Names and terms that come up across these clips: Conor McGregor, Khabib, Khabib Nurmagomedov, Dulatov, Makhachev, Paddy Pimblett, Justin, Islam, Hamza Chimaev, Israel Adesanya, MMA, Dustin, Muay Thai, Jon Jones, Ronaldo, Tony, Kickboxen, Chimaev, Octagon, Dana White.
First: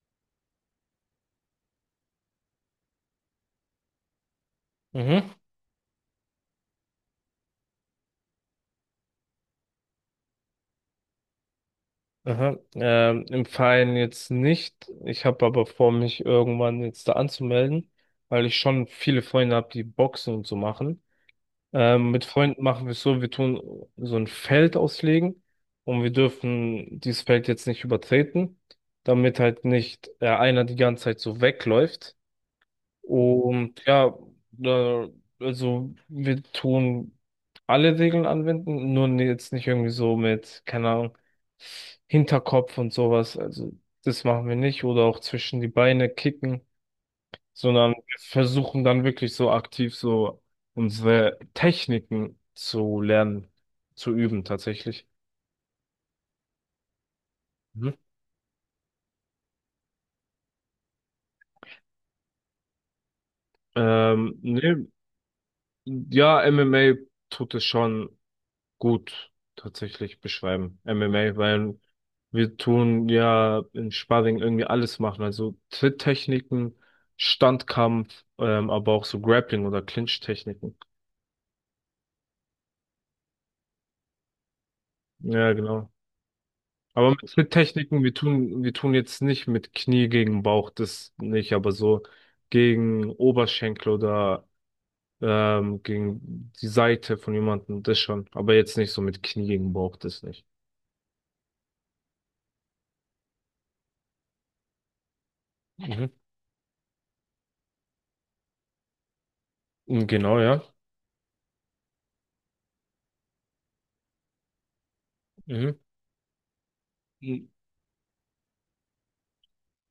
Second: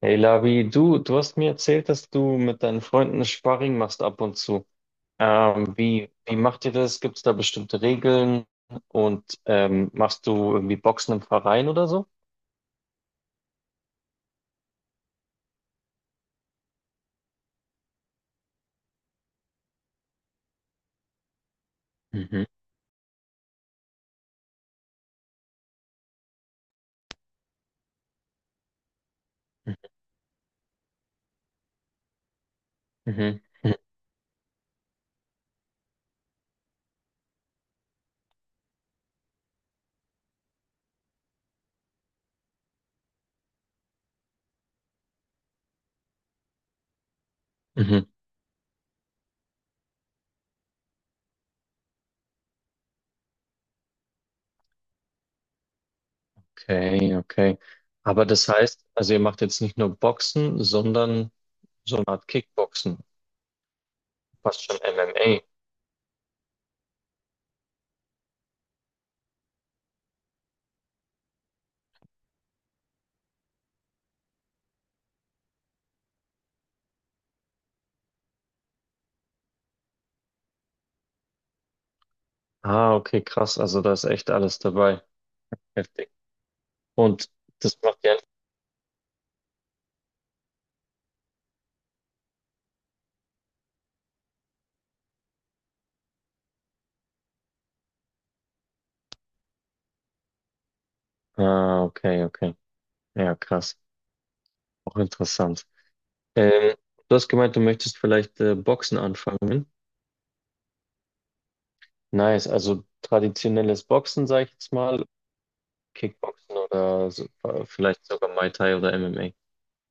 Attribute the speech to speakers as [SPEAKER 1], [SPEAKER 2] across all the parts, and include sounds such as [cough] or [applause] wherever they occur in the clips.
[SPEAKER 1] Hey Labi, du hast mir erzählt, dass du mit deinen Freunden Sparring machst ab und zu.
[SPEAKER 2] Mhm.
[SPEAKER 1] Wie macht ihr das? Gibt es da bestimmte Regeln? Und machst du irgendwie Boxen im Verein oder so?
[SPEAKER 2] Aha. Im Verein jetzt nicht. Ich habe aber vor, mich irgendwann jetzt da anzumelden, weil ich schon viele Freunde habe, die Boxen und so machen. Mit
[SPEAKER 1] Mhm,
[SPEAKER 2] Freunden machen wir es so, wir tun so ein Feld auslegen, und wir dürfen dieses Feld jetzt nicht übertreten, damit halt
[SPEAKER 1] mhm,
[SPEAKER 2] nicht einer die ganze Zeit so wegläuft.
[SPEAKER 1] mhm,
[SPEAKER 2] Und ja, da, also wir tun alle Regeln anwenden, nur jetzt nicht irgendwie so mit, keine Ahnung, Hinterkopf und sowas. Also das machen wir nicht. Oder auch zwischen die Beine kicken, sondern
[SPEAKER 1] mhm.
[SPEAKER 2] wir versuchen dann wirklich so aktiv so unsere Techniken zu lernen, zu üben tatsächlich.
[SPEAKER 1] Okay, okay.
[SPEAKER 2] Mhm.
[SPEAKER 1] Aber das heißt, also ihr macht jetzt nicht nur Boxen, sondern so eine Art Kickboxen, fast schon
[SPEAKER 2] Ne,
[SPEAKER 1] MMA.
[SPEAKER 2] ja, MMA tut es schon gut tatsächlich beschreiben. MMA, weil wir tun ja im Sparring irgendwie alles machen. Also Tritttechniken, Standkampf, aber auch so Grappling oder Clinch-Techniken.
[SPEAKER 1] Ah, okay, krass. Also da ist echt alles dabei.
[SPEAKER 2] Ja, genau.
[SPEAKER 1] Heftig.
[SPEAKER 2] Aber mit
[SPEAKER 1] Und das macht
[SPEAKER 2] Tritttechniken, wir
[SPEAKER 1] ihr.
[SPEAKER 2] tun, wir tun jetzt nicht mit Knie gegen Bauch, das nicht, aber so gegen Oberschenkel oder gegen die Seite von jemandem, das schon. Aber jetzt nicht so mit Knie gegen Bauch, das nicht.
[SPEAKER 1] Ah, okay, okay. Ja, krass. Auch interessant.
[SPEAKER 2] Mhm.
[SPEAKER 1] Ähm, du hast gemeint, du möchtest vielleicht Boxen anfangen.
[SPEAKER 2] Genau, ja.
[SPEAKER 1] Nice, also traditionelles Boxen, sage ich jetzt mal, Kickboxen oder so,
[SPEAKER 2] Mhm.
[SPEAKER 1] vielleicht sogar Muay Thai oder MMA.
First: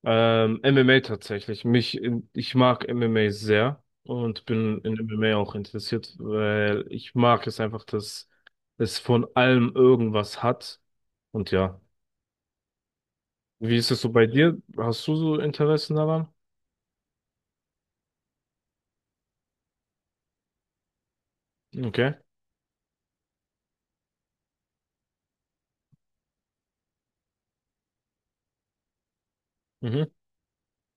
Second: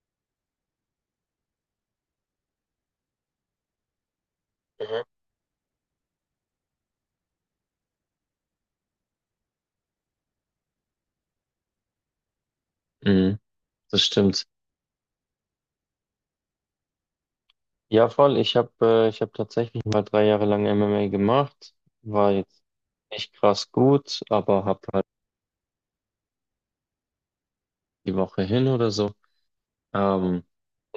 [SPEAKER 2] MMA tatsächlich. Ich mag MMA sehr und bin in
[SPEAKER 1] Mhm.
[SPEAKER 2] MMA auch interessiert, weil ich mag es einfach, dass es von allem irgendwas hat. Und ja,
[SPEAKER 1] Mhm,
[SPEAKER 2] wie ist es
[SPEAKER 1] das
[SPEAKER 2] so bei
[SPEAKER 1] stimmt.
[SPEAKER 2] dir? Hast du so Interessen daran?
[SPEAKER 1] Ja, voll. Ich hab tatsächlich mal 3 Jahre lang MMA gemacht.
[SPEAKER 2] Okay.
[SPEAKER 1] War jetzt nicht krass gut, aber hab halt die Woche hin oder so.
[SPEAKER 2] Mhm.
[SPEAKER 1] Ähm,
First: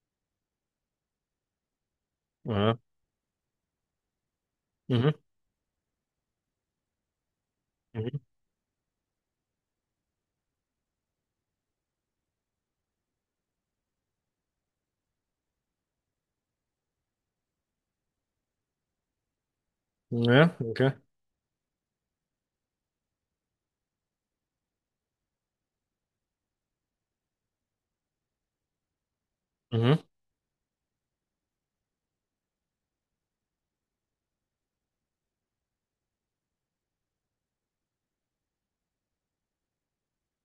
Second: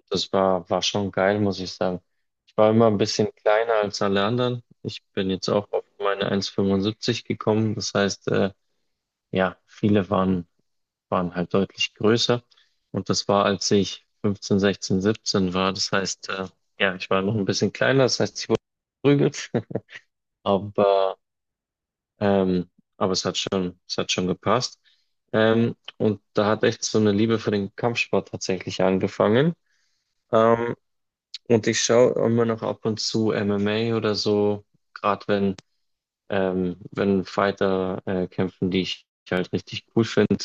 [SPEAKER 1] das war, war schon geil, muss ich sagen. Ich war
[SPEAKER 2] Ja.
[SPEAKER 1] immer ein bisschen kleiner als alle anderen. Ich
[SPEAKER 2] Mhm.
[SPEAKER 1] bin jetzt auch auf meine 1,75 gekommen. Das
[SPEAKER 2] Mhm.
[SPEAKER 1] heißt, ja, viele waren, waren halt deutlich größer. Und das war, als ich 15, 16, 17 war. Das heißt, ja, ich war noch ein bisschen kleiner. Das heißt, ich wurde geprügelt. [laughs]
[SPEAKER 2] Ja, okay.
[SPEAKER 1] Aber, ähm, aber es hat schon gepasst. Und da hat echt so eine Liebe für den Kampfsport tatsächlich angefangen.
[SPEAKER 2] Mhm.
[SPEAKER 1] Ähm, Und ich schaue immer noch ab und zu MMA oder so, gerade wenn, wenn Fighter kämpfen, die ich halt richtig cool finde.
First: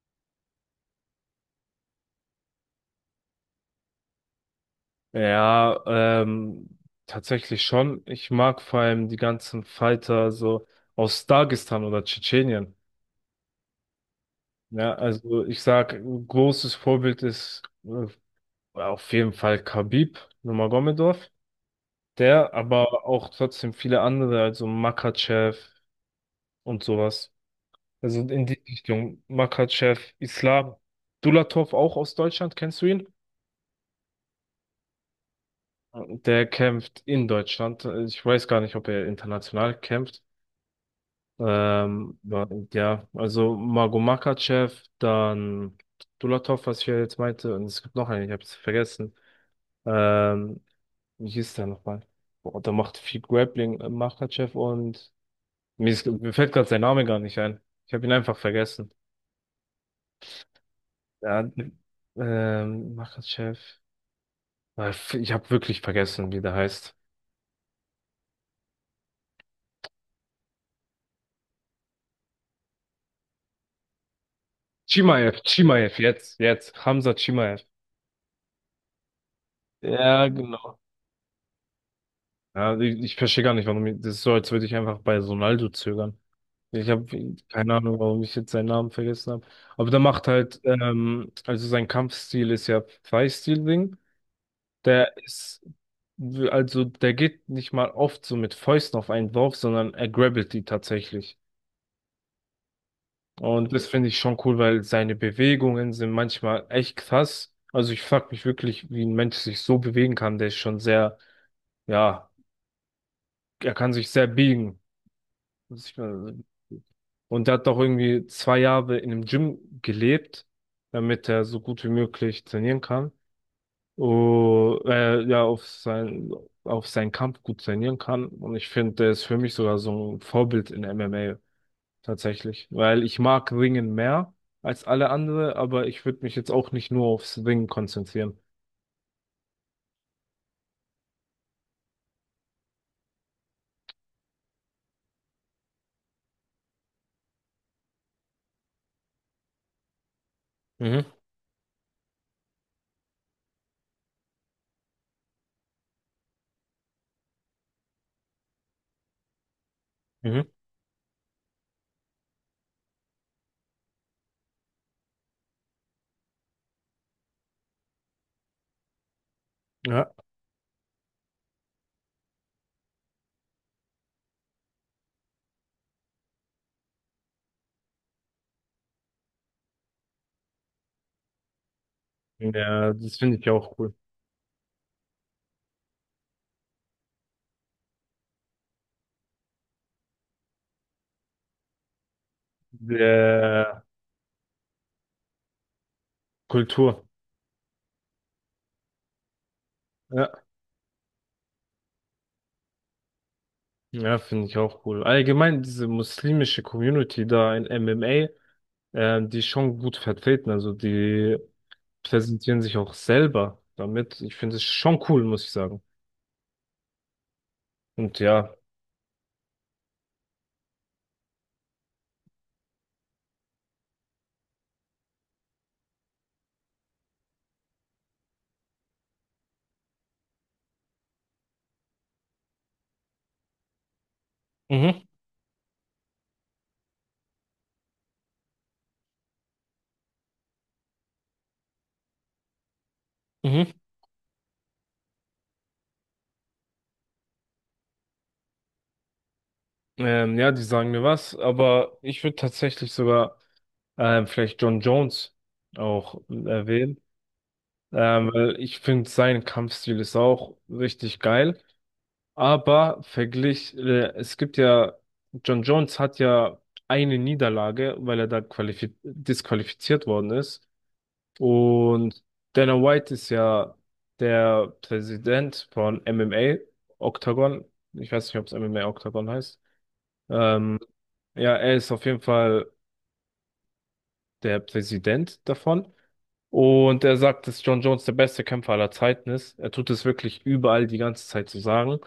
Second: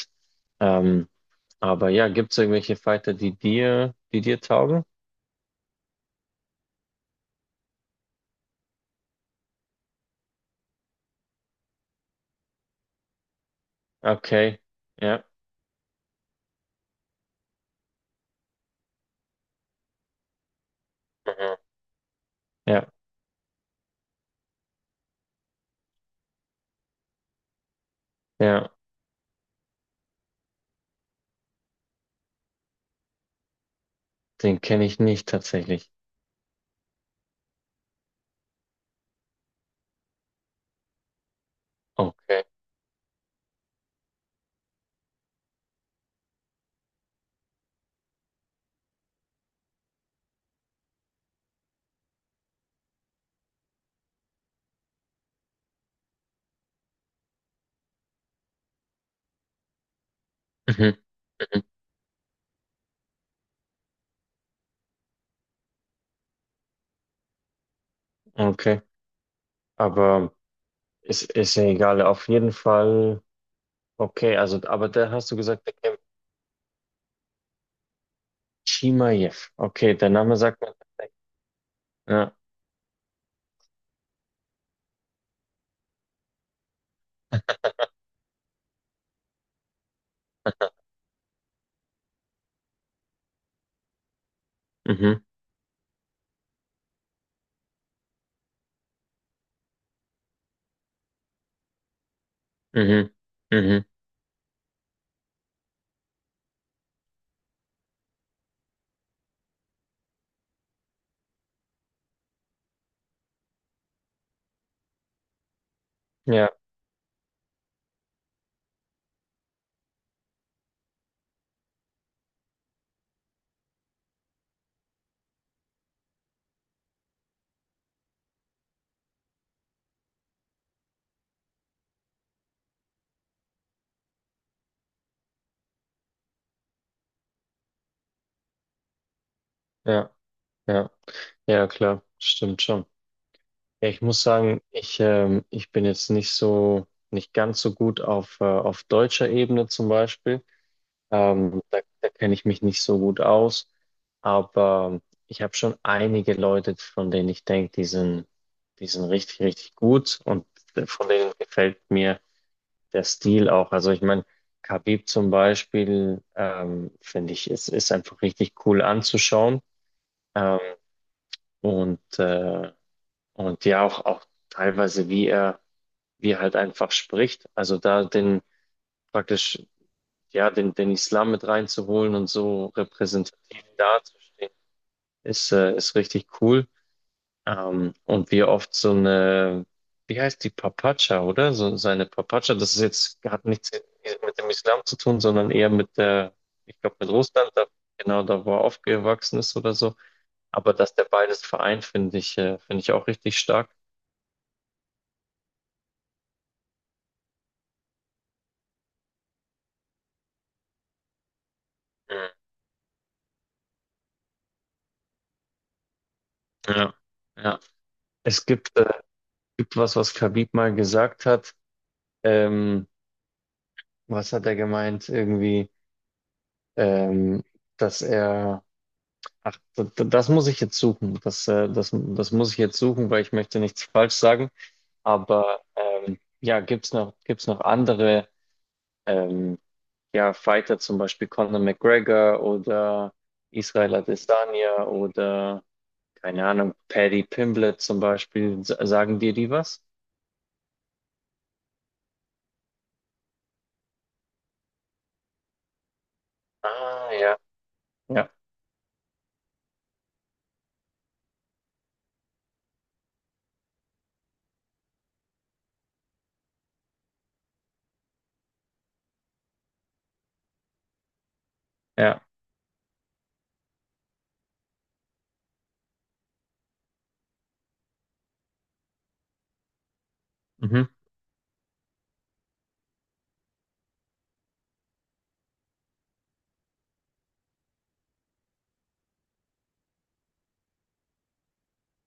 [SPEAKER 1] Ähm, aber ja, gibt es irgendwelche Fighter, die dir taugen?
[SPEAKER 2] Ja, ähm, tatsächlich schon. Ich mag vor allem die ganzen Fighter so aus Dagestan oder Tschetschenien.
[SPEAKER 1] Okay,
[SPEAKER 2] Ja,
[SPEAKER 1] ja,
[SPEAKER 2] also ich sag, ein großes Vorbild ist auf jeden Fall Khabib Nurmagomedov,
[SPEAKER 1] mhm,
[SPEAKER 2] der
[SPEAKER 1] ja,
[SPEAKER 2] aber auch trotzdem viele andere, also Makhachev und sowas. Also in die
[SPEAKER 1] ja,
[SPEAKER 2] Richtung Makhachev, Islam, Dulatov auch aus Deutschland, kennst du ihn?
[SPEAKER 1] den kenne ich nicht tatsächlich.
[SPEAKER 2] Der kämpft in Deutschland. Ich weiß gar nicht, ob er international kämpft.
[SPEAKER 1] Okay,
[SPEAKER 2] Ja, ja, also Mago Makhachev, dann Dulatov, was ich ja jetzt meinte, und es gibt noch einen, ich habe es vergessen. Ähm, Wie hieß der nochmal? Boah, der macht viel Grappling, Makhachev und mir fällt gerade sein Name gar nicht ein. Ich habe ihn einfach vergessen.
[SPEAKER 1] mhm,
[SPEAKER 2] Ja,
[SPEAKER 1] mhm,
[SPEAKER 2] Makhachev. Äh, Ich habe wirklich vergessen, wie der heißt.
[SPEAKER 1] okay, aber ist ja egal, auf jeden Fall. Okay, also, aber da hast du
[SPEAKER 2] Chimaev,
[SPEAKER 1] gesagt, der
[SPEAKER 2] Chimaev,
[SPEAKER 1] kämpft.
[SPEAKER 2] jetzt, jetzt. Hamza Chimaev.
[SPEAKER 1] Chimaev. Okay, der
[SPEAKER 2] Ja,
[SPEAKER 1] Name sagt mir
[SPEAKER 2] genau.
[SPEAKER 1] tatsächlich. Ja,
[SPEAKER 2] Ja, ich verstehe gar nicht, das ist so, als würde ich einfach bei Ronaldo zögern. Ich habe keine Ahnung, warum ich jetzt seinen Namen vergessen habe. Aber der macht halt, also sein Kampfstil ist ja Thai-Stil-Ding. Der
[SPEAKER 1] mhm.
[SPEAKER 2] ist, also der geht nicht mal oft so mit Fäusten auf einen drauf, sondern er grabbelt die tatsächlich.
[SPEAKER 1] Mhm.
[SPEAKER 2] Und
[SPEAKER 1] Mhm.
[SPEAKER 2] das finde ich schon cool, weil seine Bewegungen sind manchmal echt krass. Also ich frag mich wirklich, wie ein Mensch sich so bewegen kann. Der ist schon sehr, ja, er kann sich sehr biegen, muss ich mal sagen.
[SPEAKER 1] Ja,
[SPEAKER 2] Und der hat doch irgendwie 2 Jahre in einem Gym gelebt, damit er so gut wie möglich trainieren kann. oh, äh, ja, auf sein, auf seinen Kampf gut trainieren kann. Und ich finde, der ist für mich sogar so ein Vorbild in MMA tatsächlich. Weil ich mag Ringen mehr als alle andere, aber ich würde mich jetzt auch nicht nur aufs Ringen konzentrieren.
[SPEAKER 1] ja, ja. Ja, klar, stimmt schon. Ja, ich muss sagen, ich bin jetzt nicht so, nicht ganz so gut auf deutscher Ebene zum Beispiel.
[SPEAKER 2] Mhm.
[SPEAKER 1] Da kenne ich mich nicht so gut aus. Aber ich habe schon einige Leute, von denen ich denke, die sind richtig, richtig gut und
[SPEAKER 2] Mhm.
[SPEAKER 1] von denen gefällt mir der Stil auch. Also ich meine, Khabib zum Beispiel, finde ich, ist einfach richtig cool anzuschauen.
[SPEAKER 2] Ja,
[SPEAKER 1] Ähm, und, äh, und ja, auch teilweise, wie er halt einfach spricht. Also da den praktisch, ja, den Islam mit reinzuholen und so
[SPEAKER 2] ja, das finde ich
[SPEAKER 1] repräsentativ
[SPEAKER 2] auch cool.
[SPEAKER 1] dazustehen, ist richtig cool. Und wie er oft so eine, wie heißt die Papatscha, oder? So seine Papatscha, das ist jetzt, hat nichts
[SPEAKER 2] Der
[SPEAKER 1] mit dem Islam zu tun, sondern eher mit der, ich glaube,
[SPEAKER 2] Kultur.
[SPEAKER 1] mit Russland, da, genau, da wo er aufgewachsen ist oder so.
[SPEAKER 2] Ja,
[SPEAKER 1] Aber dass der beides vereint, finde ich auch richtig stark.
[SPEAKER 2] ja, finde ich auch cool. Allgemein diese muslimische Community da in MMA, die ist schon gut vertreten. Also die
[SPEAKER 1] Mhm.
[SPEAKER 2] präsentieren sich auch selber damit. Ich finde es schon cool, muss ich sagen.
[SPEAKER 1] Ja, ja.
[SPEAKER 2] Und
[SPEAKER 1] Es
[SPEAKER 2] ja.
[SPEAKER 1] gibt, äh, gibt was, was Khabib mal gesagt hat. Ähm, was hat er gemeint? Irgendwie, ähm, dass er, ach, das muss ich jetzt suchen. Das muss ich jetzt suchen, weil ich möchte nichts falsch sagen.
[SPEAKER 2] Mhm,
[SPEAKER 1] Aber ja, gibt's noch andere ähm, ja, Fighter, zum Beispiel Conor McGregor oder
[SPEAKER 2] mhm.
[SPEAKER 1] Israel Adesanya oder keine Ahnung, Paddy Pimblett zum Beispiel, sagen dir die was?
[SPEAKER 2] Ja, die sagen mir was, aber ich würde tatsächlich sogar vielleicht Jon Jones auch erwähnen,
[SPEAKER 1] Ah, ja, ja,
[SPEAKER 2] weil ich finde, sein Kampfstil ist auch richtig geil. Aber verglich, es gibt ja, Jon Jones hat ja eine Niederlage, weil er da disqualifiziert worden ist.
[SPEAKER 1] ja.
[SPEAKER 2] Und Dana White ist ja der Präsident von MMA, Octagon. Ich weiß nicht, ob es MMA Octagon heißt. Ähm,
[SPEAKER 1] Mhm.
[SPEAKER 2] ja, er ist auf jeden Fall der Präsident davon. Und er sagt, dass Jon Jones der beste Kämpfer aller Zeiten ist. Er tut es wirklich überall die ganze Zeit zu sagen.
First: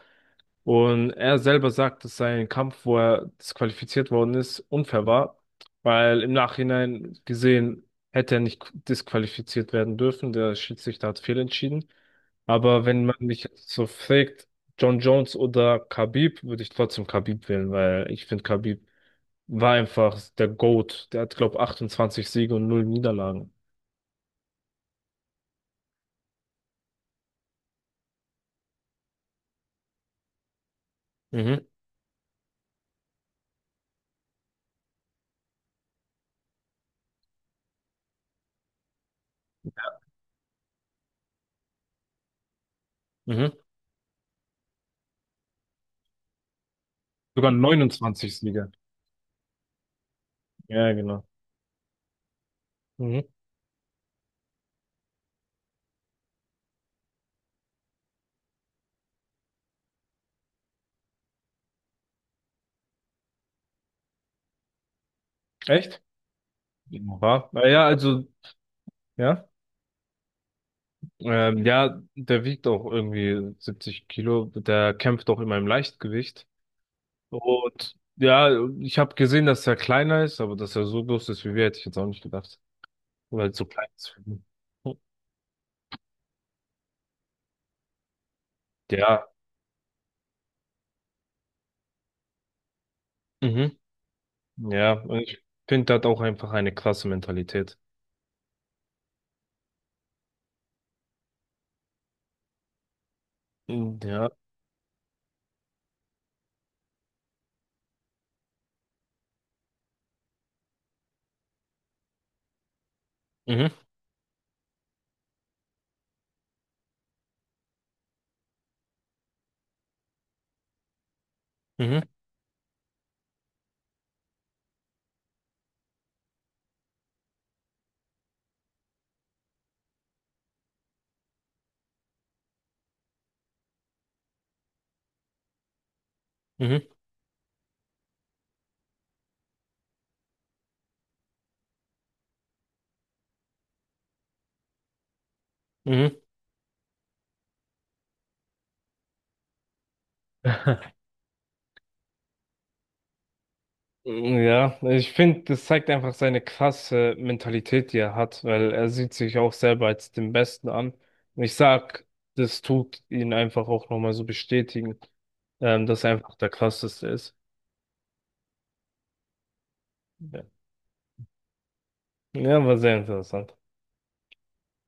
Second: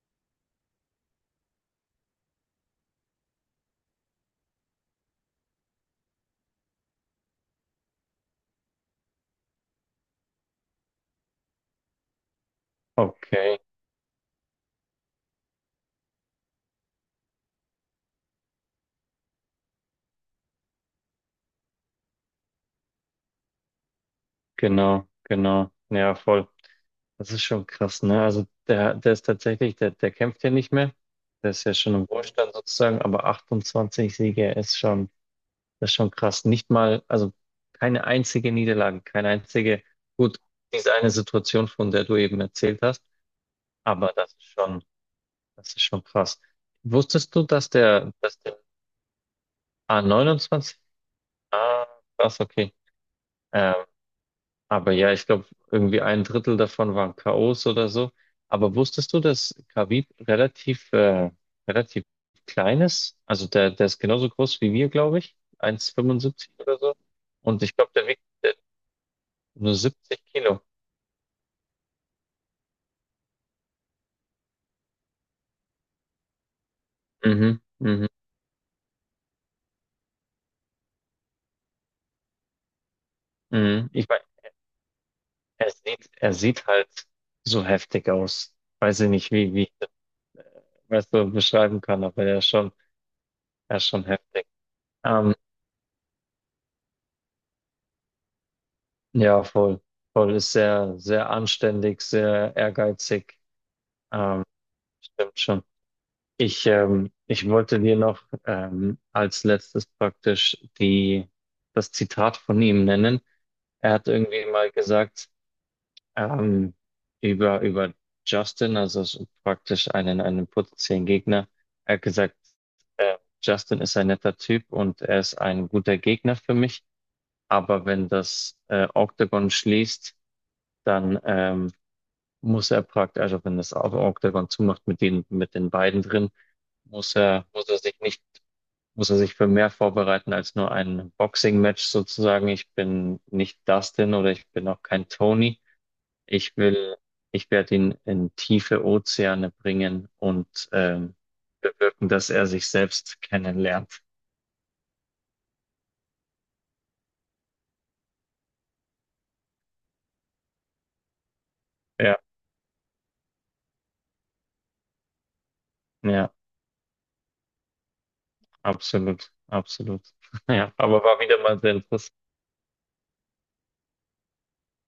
[SPEAKER 2] Und er selber sagt, dass sein Kampf, wo er disqualifiziert worden ist, unfair war, weil im Nachhinein gesehen hätte er nicht disqualifiziert werden dürfen. Der Schiedsrichter hat fehlentschieden. Aber wenn man mich
[SPEAKER 1] Okay,
[SPEAKER 2] jetzt so fragt, John Jones oder Khabib, würde ich trotzdem Khabib wählen, weil ich finde, Khabib war einfach der GOAT. Der hat, glaube, 28 Siege und null Niederlagen.
[SPEAKER 1] genau, genau. Ja, voll. Das ist schon krass, ne? Also der, der kämpft ja nicht mehr. Der ist
[SPEAKER 2] Mhm.
[SPEAKER 1] ja schon im Ruhestand sozusagen, aber 28 Siege ist schon, das ist schon krass. Nicht mal, also keine einzige Niederlage, keine einzige, gut, diese eine Situation, von der du eben erzählt hast,
[SPEAKER 2] Mhm.
[SPEAKER 1] aber das ist schon krass. Wusstest du,
[SPEAKER 2] Sogar
[SPEAKER 1] dass der,
[SPEAKER 2] 29
[SPEAKER 1] dass der
[SPEAKER 2] Siege.
[SPEAKER 1] Ah, 29?
[SPEAKER 2] Ja, genau.
[SPEAKER 1] Ah, krass, okay.
[SPEAKER 2] Mhm.
[SPEAKER 1] Ähm, aber ja, ich glaube, irgendwie ein Drittel davon waren K.O.s oder so. Aber wusstest du, dass Khabib relativ klein ist? Also der ist genauso groß wie wir, glaube ich.
[SPEAKER 2] Echt?
[SPEAKER 1] 1,75 oder so.
[SPEAKER 2] Ja,
[SPEAKER 1] Und
[SPEAKER 2] na
[SPEAKER 1] ich
[SPEAKER 2] ja,
[SPEAKER 1] glaube, der wiegt
[SPEAKER 2] also, ja.
[SPEAKER 1] nur 70 Kilo.
[SPEAKER 2] Ja, der wiegt auch irgendwie 70 Kilo. Der kämpft auch immer im Leichtgewicht.
[SPEAKER 1] Mhm,
[SPEAKER 2] Und
[SPEAKER 1] mhm,
[SPEAKER 2] ja, ich habe gesehen, dass er kleiner ist, aber dass er so groß ist wie wir, hätte ich jetzt auch nicht gedacht. Weil so klein
[SPEAKER 1] mhm.
[SPEAKER 2] ist,
[SPEAKER 1] Ich
[SPEAKER 2] für
[SPEAKER 1] meine,
[SPEAKER 2] ihn.
[SPEAKER 1] er sieht halt so heftig aus. Weiß ich
[SPEAKER 2] Ja,
[SPEAKER 1] nicht, wie ich das, weißt du, beschreiben kann, aber er ist schon,
[SPEAKER 2] mhm.
[SPEAKER 1] er ist schon heftig.
[SPEAKER 2] Ja, und
[SPEAKER 1] Ähm,
[SPEAKER 2] ich finde, der hat auch einfach eine krasse Mentalität.
[SPEAKER 1] Ja, voll. Voll ist sehr, sehr anständig, sehr ehrgeizig.
[SPEAKER 2] Mhm, ja.
[SPEAKER 1] Ähm, stimmt schon. Ich wollte dir noch als letztes praktisch das Zitat von ihm nennen.
[SPEAKER 2] Mhm.
[SPEAKER 1] Er hat irgendwie mal gesagt, ähm, über Justin, also so praktisch einen potenziellen Gegner. Er hat
[SPEAKER 2] Mhm.
[SPEAKER 1] gesagt, Justin ist ein netter Typ und er ist ein guter Gegner für mich. Aber wenn das Octagon schließt, dann muss er praktisch, also wenn das Auge dann zumacht mit den beiden drin,
[SPEAKER 2] Mhm.
[SPEAKER 1] muss er sich nicht, muss er sich für mehr vorbereiten als nur ein Boxing-Match sozusagen. Ich bin nicht Dustin oder ich bin auch kein Tony.
[SPEAKER 2] Mhm.
[SPEAKER 1] Ich will, ich werde ihn in tiefe Ozeane bringen und
[SPEAKER 2] [laughs]
[SPEAKER 1] bewirken, dass er sich selbst kennenlernt.
[SPEAKER 2] Ja, ich finde, das zeigt einfach seine krasse Mentalität, die er hat, weil er sieht sich auch selber als den Besten an. Und ich sag,
[SPEAKER 1] Ja,
[SPEAKER 2] das tut ihn einfach auch nochmal so bestätigen, dass er
[SPEAKER 1] ja,
[SPEAKER 2] einfach der Krasseste ist.
[SPEAKER 1] absolut, absolut.
[SPEAKER 2] Ja,
[SPEAKER 1] [laughs] Ja, aber war wieder mal sehr interessant.
[SPEAKER 2] ja, war sehr interessant.